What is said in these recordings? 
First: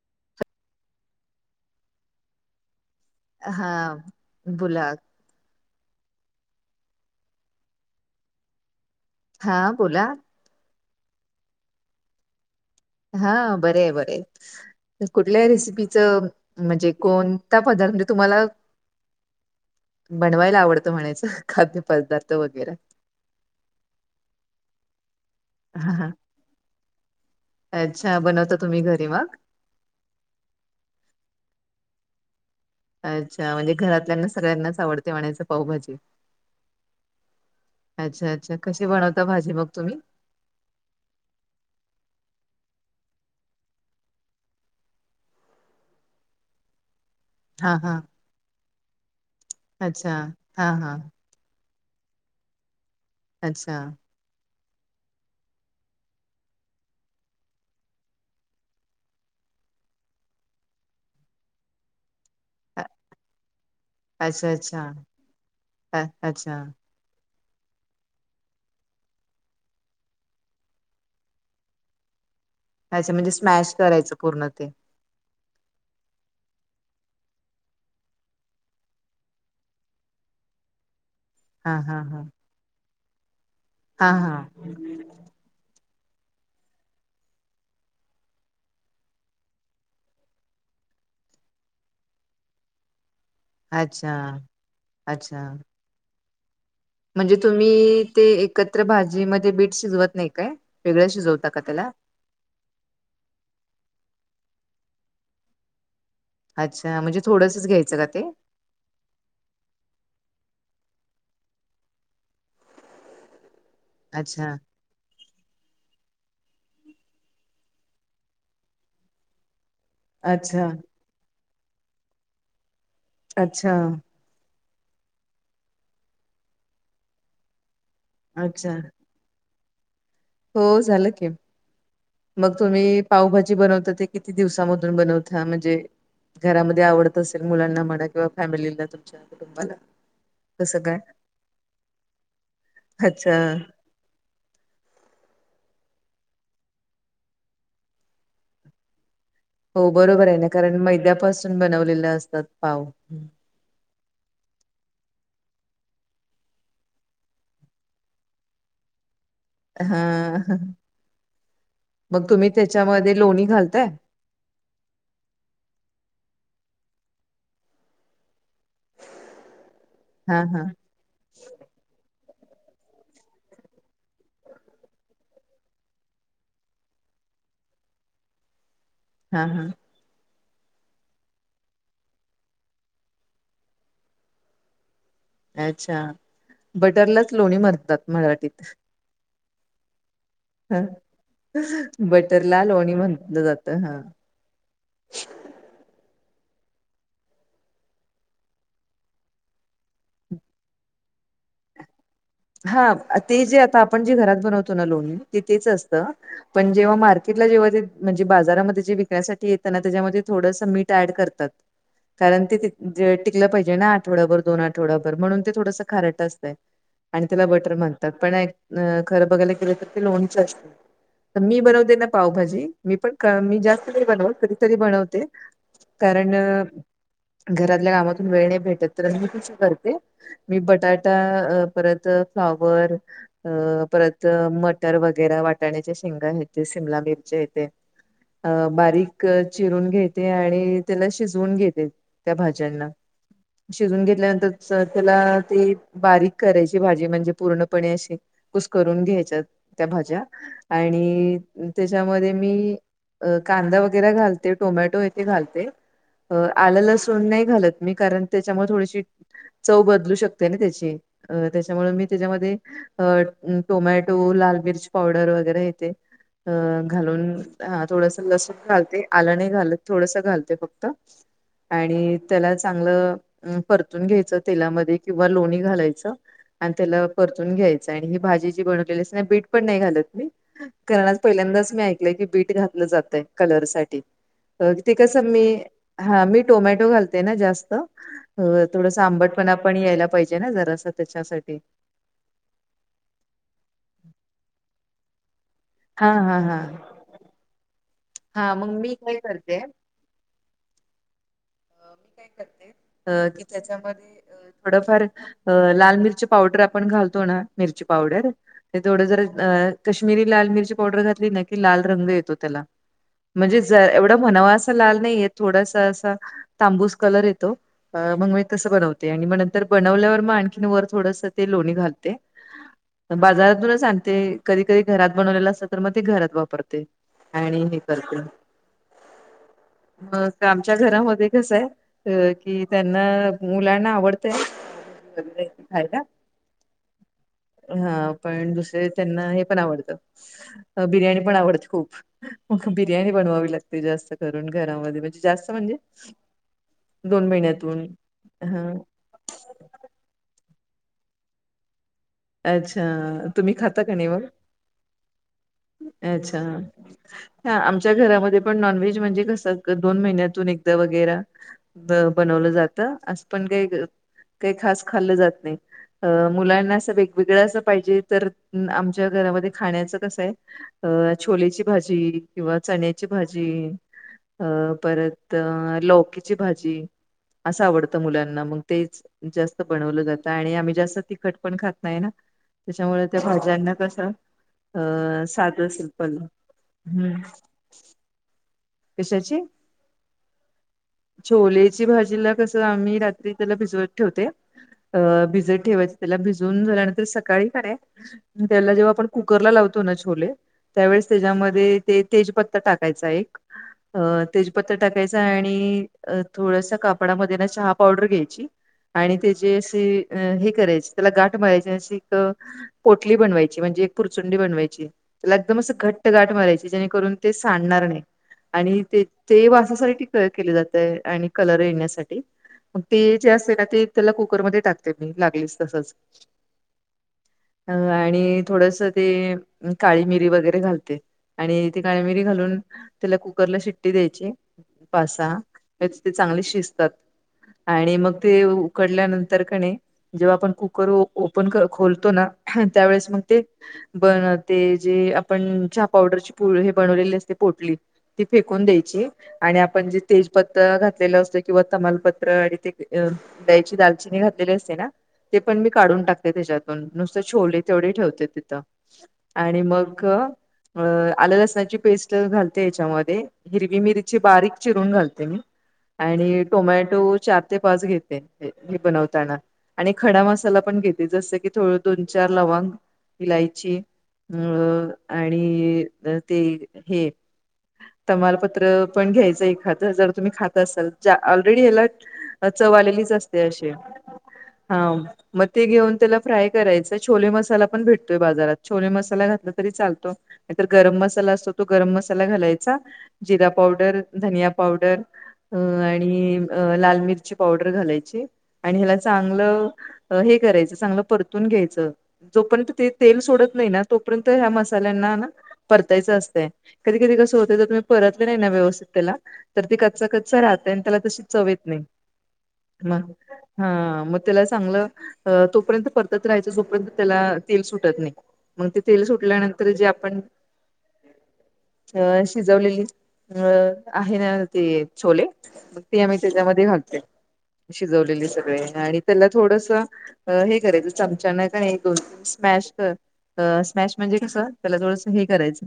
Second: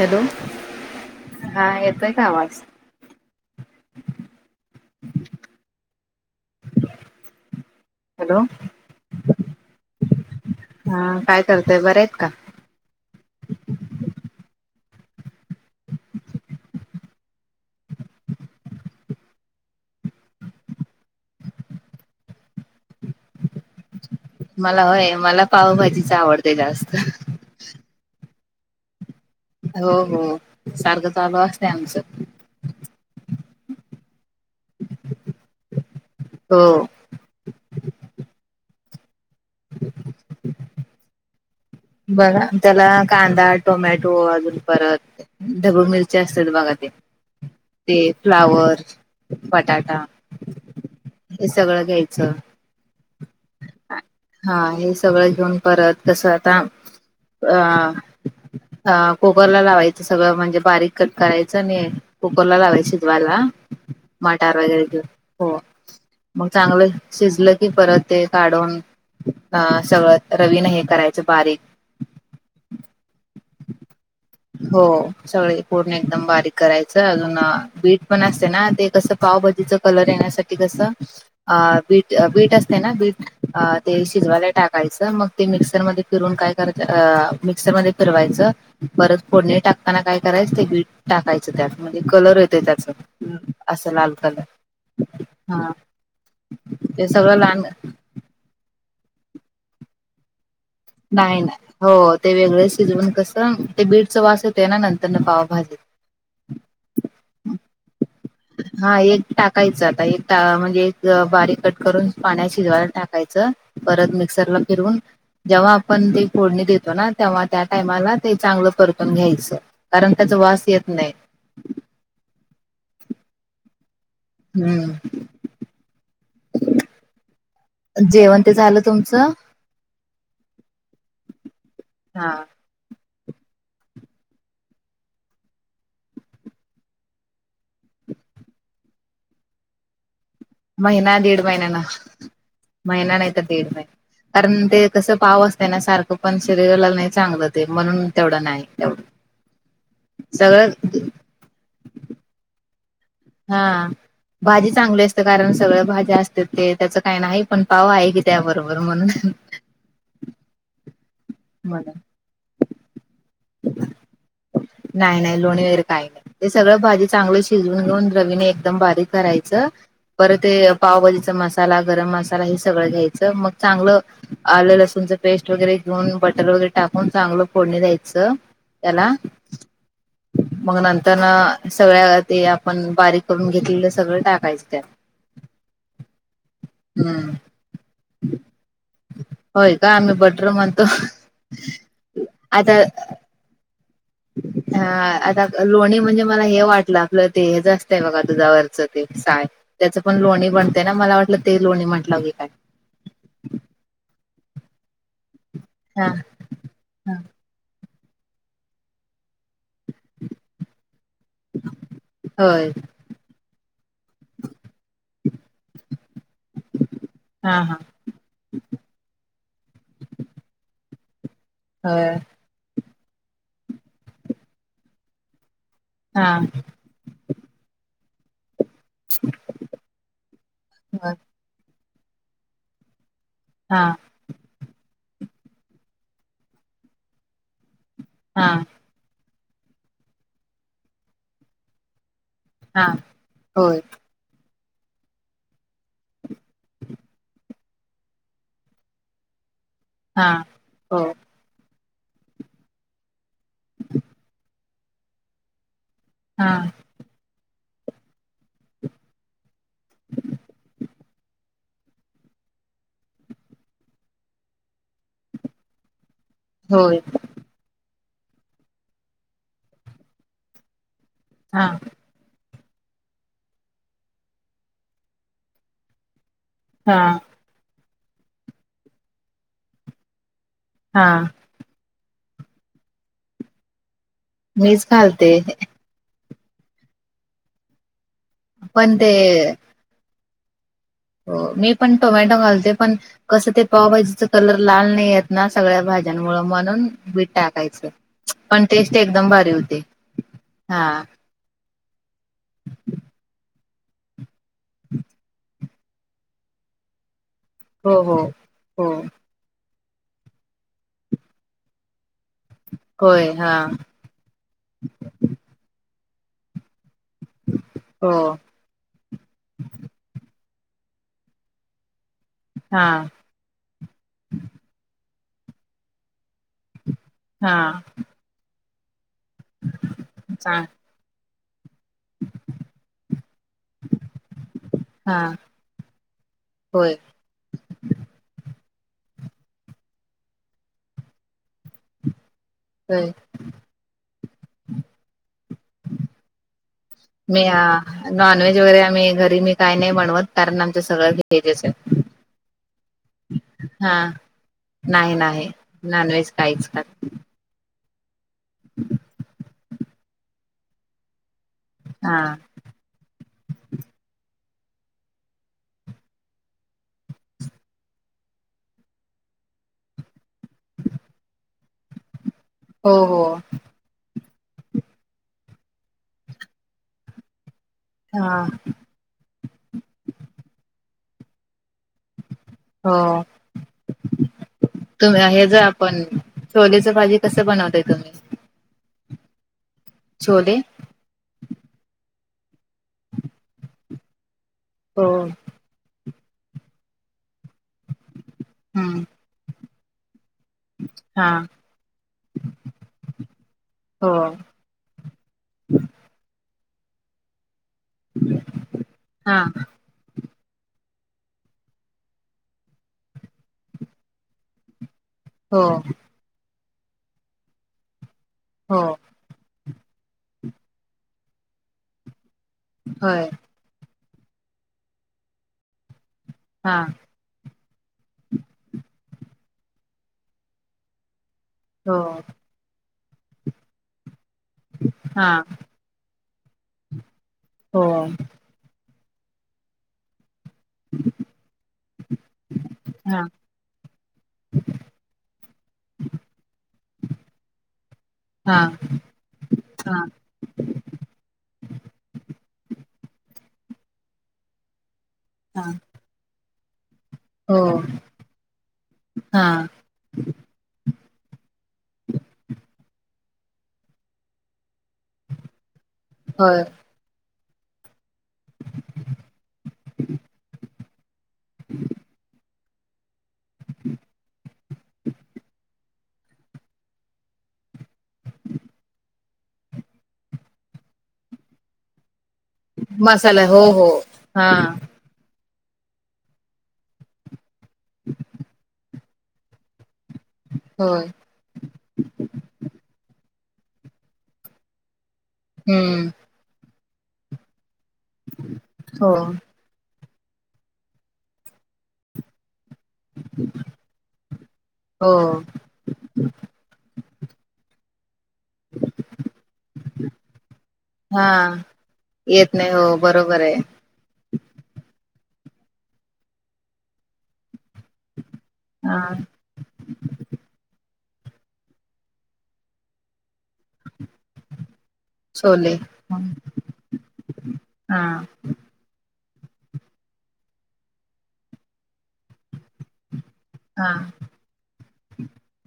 Hello हा येतोय का आवाज. हा बोला. हॅलो हा बोला. हा काय करताय. बऱ्या आहेत का? हा बरी आहे बरी आहे. कुठल्या रेसिपीच म्हणजे कोणता पदार्थ मी तुम्हाला बनवायला आवडतं म्हणायचं खाद्यपदार्थ वगैरे. मला होय. मला हा हा. पावभाजीच आवडते जास्त. अच्छा बनवता तुम्ही घरी मग. हो हो सारखं चालू असत आमच. अच्छा म्हणजे घरातल्याना सगळ्यांनाच आवडते म्हणायच पावभाजी. हो अच्छा अच्छा कशी बनवता भाजी मग तुम्ही. [inaudible] बघा त्याला कांदा, टोमॅटो अजून परत ढबु मिरची असतात बघा ते. हा ते हा फ्लावर, बटाटा अच्छा हा हा हे सगळं घ्यायचं. अच्छा हा हे सगळं घेऊन परत कसं आता अ अ कुकर लावायच सगळ. म्हणजे बारीक कट करायचं. आणि कुकरला अ- लावायच शिजवायला. [inaudible] मटार अच्छा वगैरे घेऊ. हो अ- मग अच्छा चांगलं शिजलं की परत ते काढून अ सगळं रवीन हे करायचं बारीक. अच्छा म्हणजे स्मॅश करायचं पूर्ण ते हो सगळे पूर्ण एकदम बारीक करायचं. अजून बीट पण असते ना ते कसं पावभाजीच कलर येण्यासाठी ते कस हा हा बीट हा बीट असते ना बीट. ते हा हा शिजवायला टाकायच. मग ते मिक्सर मध्ये फिरून काय करायचं मिक्सर मध्ये फिरवायचं. परत फोडणी टाकताना काय करायचं ते गी टाकायचं त्यात म्हणजे कलर येतं त्याचं असा अच्छा लाल कलर अच्छा हा. ते सगळं म्हणजे लहान तुम्ही ते एकत्र भाजीमध्ये बीट शिजवत नाही काय? वेगळं नाही शिजवता का नाही त्याला? हो ते वेगळेच शिजवून कसं ते बीटचा वास होेत ना नंतर न पावा भाजेत. अच्छा म्हणजे थोडंसच घ्यायचं का ते हा एक टाकायचं आता एक म्हणजे एक बारीक कट करून पाण्या शिजवायला टाकायचं. परत अच्छा मिक्सरला फिरून. जेव्हा आपण ते फोडणी देतो ना तेव्हा त्या टायमाला ते चांगलं परतून घ्यायचं. कारण त्याचा वास अच्छा येत नाही. अच्छा. हम्म. जेवण ते अच्छा झालं तुमचं? हो झालं के हा मग तुम्ही पावभाजी बनवता ते किती दिवसामधून बनवता म्हणजे घरामध्ये आवडत असेल मुलांना म्हणा किंवा फॅमिलीला तुमच्या कुटुंबाला कसं काय? महिना दीड महिन्या ना महिना नाही अच्छा तर दीड महिना कारण ते कसं पाव असते ना सारखं पण शरीराला नाही चांगलं ते म्हणून तेवढं नाही तेवढं. हो बरोबर आहे ना कारण सगळं मैद्यापासून बनवलेले असतात पाव हा. भाजी चांगली असते कारण सगळ भाज्या असते ते त्याचं काही नाही पण पाव आहे की त्याबरोबर म्हणून हा म्हणून मग तुम्ही त्याच्यामध्ये लोणी घालताय. नाही नाही लोणी वगैरे काही नाही ते सगळं भाजी चांगली शिजून घेऊन रवीने. एकदम बारीक करायचं पर हा हा ते पावभजीचा मसाला गरम मसाला हे सगळं घ्यायचं मग चांगलं. आलं लसूणच पेस्ट वगैरे घेऊन बटर वगैरे टाकून चांगलं फोडणी द्यायचं. त्याला हा हा. मग नंतर ना सगळ्या ते आपण बारीक करून घेतलेलं सगळं टाकायचं त्या अच्छा बटरलाच हम्म लोणी मरतात मराठीत होय का आम्ही बटर म्हणतो आता जात हा. हा. लोणी म्हणजे मला हे वाटलं आपलं ते हे जास्त आहे बघा तुझ्यावरचं ते साय. त्याचं पण लोणी बनते ना मला वाटलं ते लोणी म्हटलं की काय? हा ते जे आता आपण जे घरात बनवतो ना लोणी तिथ तेच असतं हा पण जेव्हा हा मार्केटला जेव्हा ते म्हणजे बाजारामध्ये जे विकण्यासाठीेत त्यांना त्याच्यामध्ये थोडस मीठ ॲड करतात कारण ते होय टिकलं पाहिजे ना आठवड्याभर दोन आठवड्याभर म्हणून ते थोडसं खारट असतय. आणि त्याला हा बटर हा म्हणतात पण खरं बघायला गेलं तर ते लोणच असते. तर मी बनवते ना होय पावभाजी मी पण मी जास्त नाही बनव कधीतरी बनवते. हा कारण घरातल्या कामातून वेळणे भेट. तर मी क करते, मी बटाटा, होय परत फ्लावर हा अ परत मटर वगैरा वटाण्याच्या शेंग य ते शिमला मिरच्या येते. हा अ बारीक चिरून घेते आणि त्याला शिजवून घेते. त्या हा भाज्यांना होय शिजवून घेतल्यानंतर त्याला ते बारीक करायची भाजी म्हणजे पूर्णपणे अशी कुस करून घ्यायच्या. त्या भाज्या हा हो आणि त्याच्यामध्ये मी कांदा वगैरे घालते टोमॅटो येथे घालते. अ हा आलं लसून नाही घालत मी कारण त्याच्यामुळे थोडीशी चव बदलू शकते ना त्याची अ त्याच्यामुळ मी त्याच्यामध्ये अ टोमॅटो, लाल मिर्च पावडर, वगैरे येते. अ होय घालून हा थोडस लसूण घालते, आलं नाही घालत थोडस घालते फक्त. हा आणि! त्याला चांगलं परतून घ्यायचं तेलामध्ये, किंवा लोणी घालायचं. आण हा त्याला परतून घ्यायचं आहे, ही भाजी जी बनवलेली असते ना, बीट पण नाही घालत मी. हा कारण आज पहिल्यांदाच मी ऐकलंय, की बीट घातलं जातय कलर साठी. अ मीच ते कसं घालते मी. हा मी टोमॅटो घालते ना जास्त, अ पण थोडस ते आंबटपणा पणा यायला पाहिजे ना जरास. मी पण टोमॅटो घालते, पण कसं ते पावभाजीच कलर लाल नाही येत. ना सगळ्या हा भाज्यां मुंळ हा हा म्हणून बीट टाकायचं, हा पण मग मी टेस्ट काय एकदम भारी करते अ, होते. हा! की त्याच्यामध्ये अ थोडफार अ लाल मिरची पावडर, आपण घालतो ना मिरची हो हो पावडर, ते हो थोडं जर अ कश्मीरी लाल मिरची पावडर, घातली ना की लाल रंग, येतो त्याला. होय हा म्हणजे ज एवढ म्हणावा अस लाल नाहीय, थोडस अस तांबूस कलर येतो हो अ मंग [unintelligible] तसं बनवते आणि म नंतर बनवल्यावर, म आणखीन वर थोडस ते लोणी घालते. हां! बाजारातूनच आणते कधी, कधी, घरात बनवलेलं असल तर म ते घरात वापरते. हा आणी हे करतील. मग चांग आमच्या घरामध्ये कसं आहे. त कि त्यांना मुलांना हा आवडतंय खायला. होय, हा पण दुसरे त्यांना हे पण आवडतं, बिर्याणी पण आवडती खूप. मग बिर्याणी होय बनवावी लागते जास्त करून घरामध्ये, म्हणजे जास्त म्हणजे. दोन मी महिन्यातून नॉनव्हेज हा वगैरे आम्ही घरी मी काही नाही बनवत, कारण आमचं सगळं व्हेजच आहे. अच्छा! तुम्ही खाता का हा नाही मग नाही नाही नॉनव्हेज अच्छा. काहीच खात हं आमच्या घरामध्ये पण नॉनव्हेज म्हणजे कसं दोन महिन्यातून एकदा वगैरा. ब हा बनवलं जातं अस. पण काई काही खास खाल जात नाही, अ मुलांना अस वेग ळं अस पाहिजे, तर आमच्या घरामध्ये खाण्याचं कसं आहे. अ छोलेची भाजी, किंवा हो चण्याची हो भाजी. अ परत लौकीची भाजी, असं आवडतं हा मुलांना, मग तेचऽ जास्त बनवलं जातं, आणि आम्ही जास्त तिखट पण खात नाही ना. हो त्याच्यामुळे, त्या भाज्यांना कसं. तुम्ही अ हे ज साधं आपण सिंपल छोलेच भाजी हम्म कस बनवता? कशाची? छोले! छोलेची भाजीला कस, आम्ही रात्री त्याला भिजवत ठेवते. अ हो भिजत ठेवायच त्याला, भिजवून झाल्यानंतर सकाळी कणी. त्याला जेव्हा हम्म आपण कुकरला लावतो ना छोले. त्यावेळेस हा त्याच्यामध्ये ते तेजपत्ता टाकायचा एक. अ हो तेजपत्ता टाकायचा, आणि थोडसा कापडामध्ये ना चहा पावडर घ्यायची, आणि हा त्याची अशी हे करायचे, त्याला गाठ मारायची, असे एक पोटली बनवायची, म्हणजे एक पुुरचुंडी बनवायची.. त्याला एकदम हो असं घट्ट गाठ मरायची, जेणेकरून ते सांडणार नही हो आणि ते ते वासासाठी तया केले जातय, आणि कलर येण्यासाठी. मग ते होय जे असते ना ते त्याला कुकरमध्ये टाकते मी, लागलीस, तसच. हां, अ, आणि थोडस ते काळी मिरी वगैरे घालते. आणि ती हो काळ मििरी घालून त्याला कुकरला शिट्टी द्यायची. पा हा सा ते चांगले शिजतात,, हो आणि मग तेऽ उकडल्यानंतर क नै, जेव्हा आपण कुकर ओपन, खोलतो ना, त्यावेेळेस मग हा तेऽ बनते जे आपण चहा पावडरची प हे बनवलेली असते पोटली. ती हा फेकून द्यायची, आणि आपण जेऽ हा तीजपत्त घातलेलं असतं किंवा तमालपत्र आणि ते दयची दालचिनी घातलेली असते ना ते पण हा मी काढून टाकते त्याच्यात नुसते हो छोले तेवढे ठेवते तिथं हा आणि मग आलं लसणाची पेस्ट घालत याच्यामध्ये हिरवी मिरची बारीक चिरून घालते मी आणि होय टोमॅटो चार ते पाच घेत बनताना आणि खडा मसाला पण घेते जस थोड दोन चार लवांग इलायची अ आणि ते हे तमालपत्र पण घ्यायचं एखादं जर तुम्ही खाता असाल ज ऑलरेडी हला अ चवा आलेलीच असते मसाला हो अशी हो हा मग ते घेऊन त्याला फ्राय करायचं छोले मसाला पण भेटतोय बाजारात छोले मसाला घातला तरी चालत नाही तर गरम होय मसाला असतो तो गरम मसा घालाय जरा पावडर न पावडर हम्म आणि अ लाल मिरची पावडर घालायची आणि ह्याला हो चांगलं हे करायचं चांगलं परतून घ्यायचं जो पण त ते तेल सोडत नाही ना तोपर्यंत ह्या हो मसाल्यांना परतायचं असतय कधी कधी कसं होत तर तुम्ही परतले नाही ना व्यवस्थित त्याला तर ते कच्चा कच्चा राहत आणि त्याला तशी हा चवेत नाही येत नाही म हो बरोबर आहे हा म त्याला चांगलं तोपर्यंत परतत राहायचं जोपर्यंत त्याला तेल सुटत नाही मग ते हा तेल सुटल्यानंतर जे आपण अ शिजवलेली अ आहे ना ते छोले मग त आम्ही त्याच्यामध्ये घालते शिजवलेली सगळे आणि त्याला थोडस हे करायचं चमचानक आणि एक दोन तीन स्मॅश हा स्मॅश म्हणजे कस त्याला थोडस हे करायचं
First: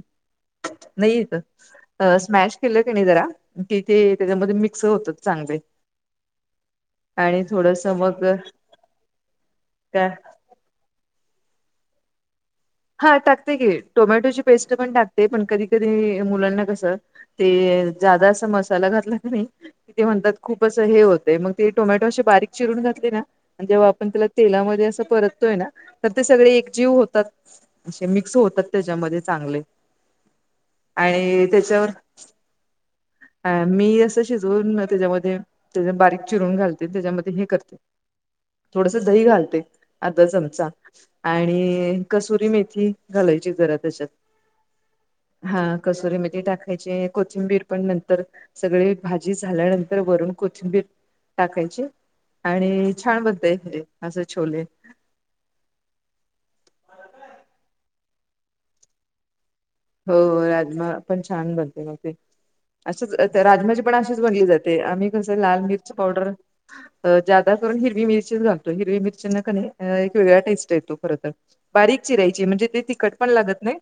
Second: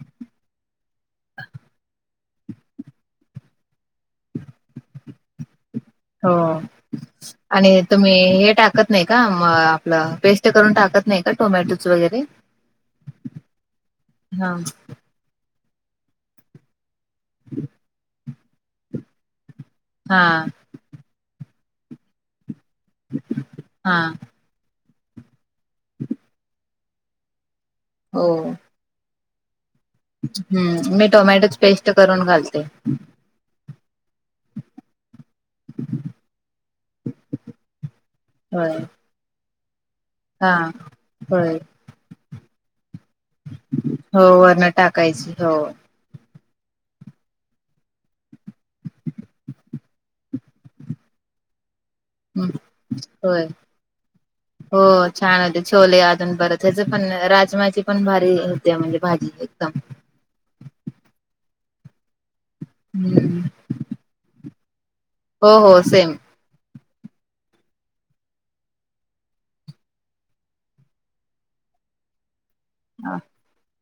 नाही येत स्मॅश केलं त्याने जरा कि ते त्याच्यामध्ये मिक्स होत चांगले हो आणि थोडस तुम्ही मग हे टाकत नाही का म त्या आपलं पेस्ट ून टाकत नाही का टोमॅटोच वगैरे हा टाकते की टोमॅटोची हा पेस्ट पण टाकते पण कधी कधी मुलांना कसं ते जादा अस मसाला घातला नाही हा म्हणतात खूपच होतय मग त टोमॅटो अशी बारीक चिरून घातली ना जेव्हा हा आपण तला तेला परत तर ते सगळे एकजीव होतात असे हो मिक्स होतात त्याच्यामध्ये चांगले हम्म मी आणि टोमॅटोची त्याच्यावर पेस्ट करून घालते अ मी असं शिजवून त्याच्यामध्ये त्या बारीक चिरून घालते त्याच्यामध्ये हे करते ह थोडस दही घालते अर्धा चमचा होय आणि कसुरी मेथी घालायची जरा त्याच्यात. टाकायच हो हा कसुरी मेथी टाकायची कोथिंबीर पण नंतर सगळी भाजी झाल्यानंतर वरून कोथिंबीर टाकायची हं, आणि छान होय [unintelligible] असे छोले हो छान होते छोले अजून बरं त्याच पण राजमाची पण भारी होते म्हणजे भाजी एकदम हो राजमा पण छान बनते मग ते असच हम्म राजमाजी पण अशीच बनली जाते ते आम्ही कसं हो लाल हो मिरच सेम पावडर जादा करून हिरवी मिरचीच घालतो हिरवी मिरची ना क एक वेगळा्या टेस्ट येतो खर तर बारीक चिरायची म्हणजे ते तिखट पण लागत नाही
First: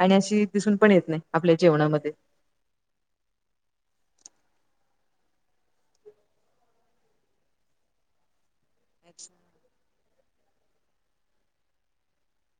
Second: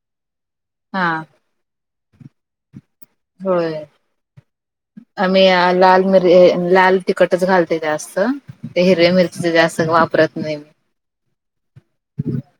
आणि अशी दिसून पण हा येत नाही आपल्या जेवणामध्ये होय आ्ही लाल मि लाल तिखटच घालते जास्त ते हिरव्या मिरचीच जास्त वापरत नाही हम